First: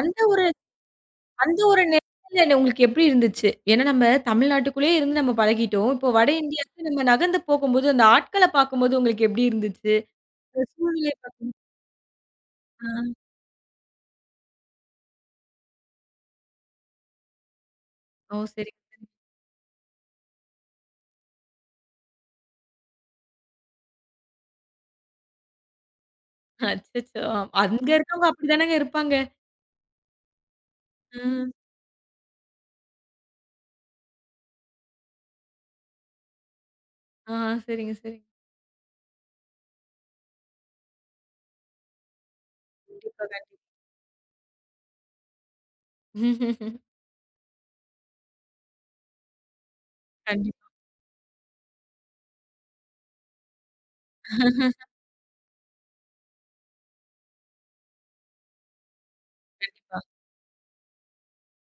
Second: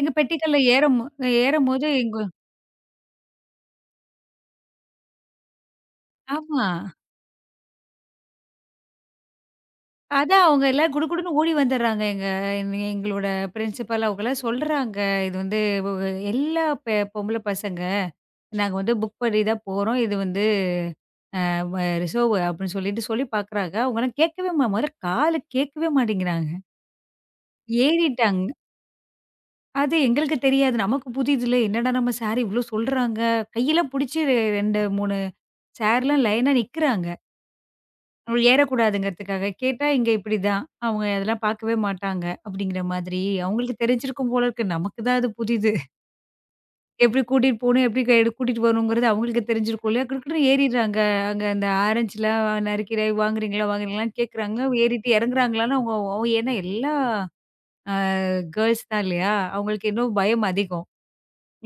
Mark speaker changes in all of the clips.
Speaker 1: எங்க
Speaker 2: அந்த ஒரு
Speaker 1: பெட்டிக்கள்ல ஏற மோ ஏற
Speaker 2: அந்த ஒரு
Speaker 1: மோது, எங்க
Speaker 2: நெலைமைல உங்களுக்கு எப்படி இருந்துச்சு? ஏனா நம்ம தமிழ்நாட்டுக்குள்ளே இருந்து நம்ம பழகிட்டோம். இப்போ வட
Speaker 1: ஆமா.
Speaker 2: இந்தியாவுக்கு நம்ம நகர்ந்து போகும்போது, அந்த ஆட்களப் பாக்கும்போது உங்களுக்கு எப்படி இருந்துச்சு?
Speaker 1: அதான், அவங்க
Speaker 2: அந்தச்
Speaker 1: எல்லாம்
Speaker 2: சூழலை
Speaker 1: குடுகுடுன்னு
Speaker 2: பாக்கும்
Speaker 1: ஓடி
Speaker 2: போது
Speaker 1: வந்தர்றாங்கங்க. எங்க
Speaker 2: ஆ!
Speaker 1: எங்களோட ப்ரின்ஸிபல் அவங்களாம் சொல்றாங்க, இது வந்து எல்லா பெ பொம்பள பசங்க,
Speaker 2: ஓ,
Speaker 1: நாங்க வந்து
Speaker 2: சேரிங்க.
Speaker 1: புக் பண்ணி தான் போறோம். இது வந்து அ வ ரிசெர்வ் அப்படின்னு சொல்லிட்டு சொல்லிப் பாக்குறாங்க. அவங்கலாம் கேக்கவே மா மொதல்ல காதுல கேக்கவே மாட்டேங்கறாங்க.
Speaker 2: அச்சச்சோ! அங்க இருக்கறவங்க
Speaker 1: ஏறிட்டாங்க
Speaker 2: அப்படித்தானேங்க இருப்பாங்க!
Speaker 1: அது எங்களுக்குத் தெரியாது. நமக்குப்
Speaker 2: ம்.
Speaker 1: புதிதுல. "என்னடா நம்ம சாரு, இவ்ளோ சொல்றாங்க!" கையில புடிச்சி 2 3 சாருலாம் லைன்னா நிக்குறாங்க.
Speaker 2: ஆ! சேரிங்க, சேரிங்க.
Speaker 1: அவங்க ஏறக் கூடாதுன்றதுக்காகக் கேட்டா, இங்க இப்படி தான், அவங்க அதெல்லாம் பாக்கவே மாட்டாங்க, அப்படிங்கற மாதிரி,
Speaker 2: கண்டிப்பா, கண்டிப்பா.
Speaker 1: அவங்களுக்கு தெரிஞ்சிருக்கும் போல இருக்கு. நமக்குத் தான் அது புதிது. எப்படி கூட்டிட்டு போணும், எப்படி கையோடு கூட்டிட்டு வரணும்ங்கறது அவங்களுக்கு தெரிஞ்சிருக்கும்ல. குடு குடுன்னு
Speaker 2: கண்டிப்பா.
Speaker 1: ஏரிறாங்க. அங்க அந்த ஆரஞ்சுலாம் நறுக்கி ஏய் வாங்குறீங்களா வாங்குறீங்களா, கேக்குறாங்க. ஏறிட்டு இறங்குறாங்கலானா, எல்லா அ கேர்ல்ஸ் தான் இல்லையா? அவங்களுக்கு
Speaker 2: கண்டிப்பா.
Speaker 1: இன்னும் பயம் அதிகம்.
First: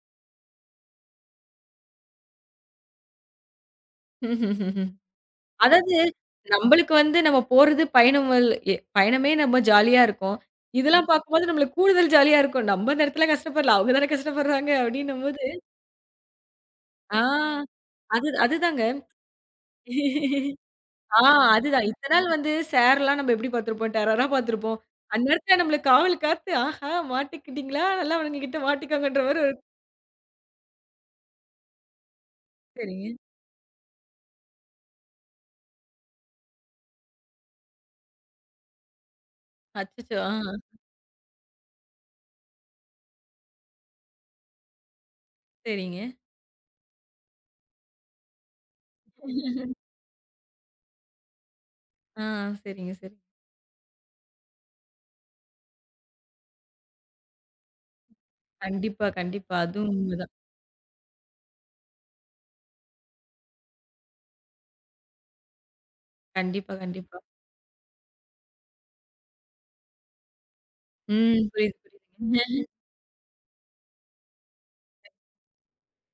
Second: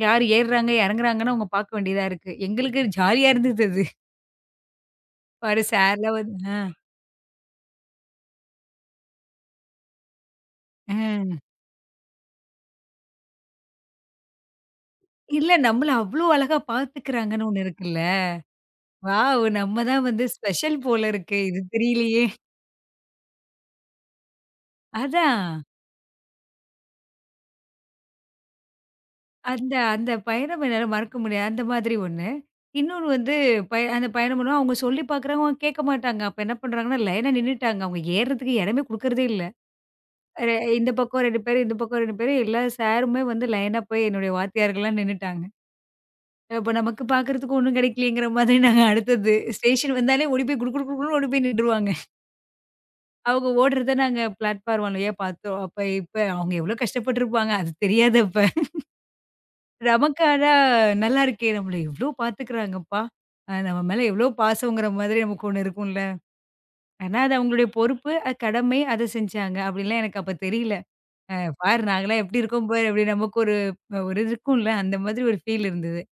Speaker 1: யாரு ஏறுறாங்க, இறங்குறாங்கன்னு அவங்க பாக்க வேண்டியதா இருக்கு. எங்களுக்கு ஜாலியா இருந்தது அது! பாரு
Speaker 2: அதாது,
Speaker 1: சாருலாம் வந்து, ஆ
Speaker 2: நம்மளுக்கு வந்து, நம்ம போறது பயணம், எ பயணமே நம்ம ஜாலியா இருக்கும். இதுல்லாம்
Speaker 1: அஹ்.
Speaker 2: பாக்கும்போது, நம்மளுக்கு கூடுதல் ஜாலியா இருக்கும். நம்ம அந்த இடத்துல கஷ்டப்படல, அவங்கதான கஷ்டப்படுறாங்க, அப்படின்னம்போது
Speaker 1: இல்ல, நம்மள அவ்ளோ அழகா
Speaker 2: ஆ,
Speaker 1: பாத்துக்குறாங்கன்னு ஒண்ணு இருக்குல்ல.
Speaker 2: அது, அதுதாங்க.
Speaker 1: வாவ். நம்ம தான் வந்து ஸ்பெஷல் போல
Speaker 2: ஆ,
Speaker 1: இருக்கு. இது
Speaker 2: அதுதான் இத்தன
Speaker 1: தெரியலையே!
Speaker 2: நாள் வந்து சார்லாம் நம்ம எப்படி பார்த்துருப்போம், டெரரா பாத்துருப்போம். அந்த நேரத்துல
Speaker 1: அதான்.
Speaker 2: நம்மள காவல் காத்து, ஆஹா மாட்டிக்கிட்டீங்களா? நல்ல அவனுங்களுக்கிட்ட மாட்டிக்கோங்கன்ற மாதிரி ஒரு
Speaker 1: அந்த அந்தப் பயணம் என்னால மறக்க முடியாது. அந்த மாதிரி ஒண்ணு. இன்னொன்னு
Speaker 2: சேரிங்க.
Speaker 1: வந்து, பய அந்தப் பயணம் பண்ணுவோம், அவங்க சொல்லிப் பாக்குறாங்க, அவங்க கேக்க மாட்டாங்க. அப்ப என்ன பண்ணுறாங்கனா, லைனா நின்னுட்டாங்க. அவங்க ஏறுறதுக்கு இடமே குடுக்கறதே இல்ல
Speaker 2: அச்சச்சோ!
Speaker 1: அ எ
Speaker 2: ஆ.
Speaker 1: இந்தப் பக்கம் 2 பேரு, இந்தப் பக்கம் 2 பேரு. எல்லா சாருமே வந்து லைனா போய் என்னுடைய வாத்தியார்கள்லாம் நின்னுட்டாங்க
Speaker 2: சேரிங்க.
Speaker 1: அப்ப நமக்குக் பாக்குறதுக்கு ஒண்ணும் கிடைக்கலயேங்கிற மாதிரி, நாங்க அடுத்ததது. ஸ்டேஷன் வந்தாலே ஓடிப் போய்க் குடு குடு குடுன்னு ஓடிப் போயி நின்றுவாங்க.
Speaker 2: ஆ! சேரிங்க, சேரிங்க.
Speaker 1: அவங்க ஓடுறத நாங்க பிளாட்ஃபார்ம் வழியா பாத்தோம். அப்ப இப்ப அவங்க எவ்ளோ கஷ்டப்பட்டுருப்பாங்க. அது தெரியாது, அப்ப!
Speaker 2: கண்டிப்பா, கண்டிப்பா. அதுவும்
Speaker 1: நமக்கு
Speaker 2: உண்மதான்.
Speaker 1: ஆனா நல்லாயிருக்கே! நம்மள எவ்ளோ பாத்துக்குறாங்கப்பா! நம்ம மேல எவ்ளோ பாசம்ங்கிற மாரி நமக்கு ஒண்ணு இருக்கும்ல!
Speaker 2: கண்டிப்பா,
Speaker 1: ஆனா,
Speaker 2: கண்டிப்பா.
Speaker 1: அது அவங்களுடைய பொறுப்பு, அ கடமை, அதைச் செஞ்சாங்க. அப்படிலாம் எனக்கு அப்பத் தெரியல. அ
Speaker 2: ம். புரிது,
Speaker 1: பாரு
Speaker 2: புரிது.
Speaker 1: நாங்கலாம் எப்டி இருக்கோம் பாரு! அப்டி நமக்கு ஒரு இது இருக்கும்ல்ல. அந்த மாதிரி ஒரு ஃபீல் இருந்தது.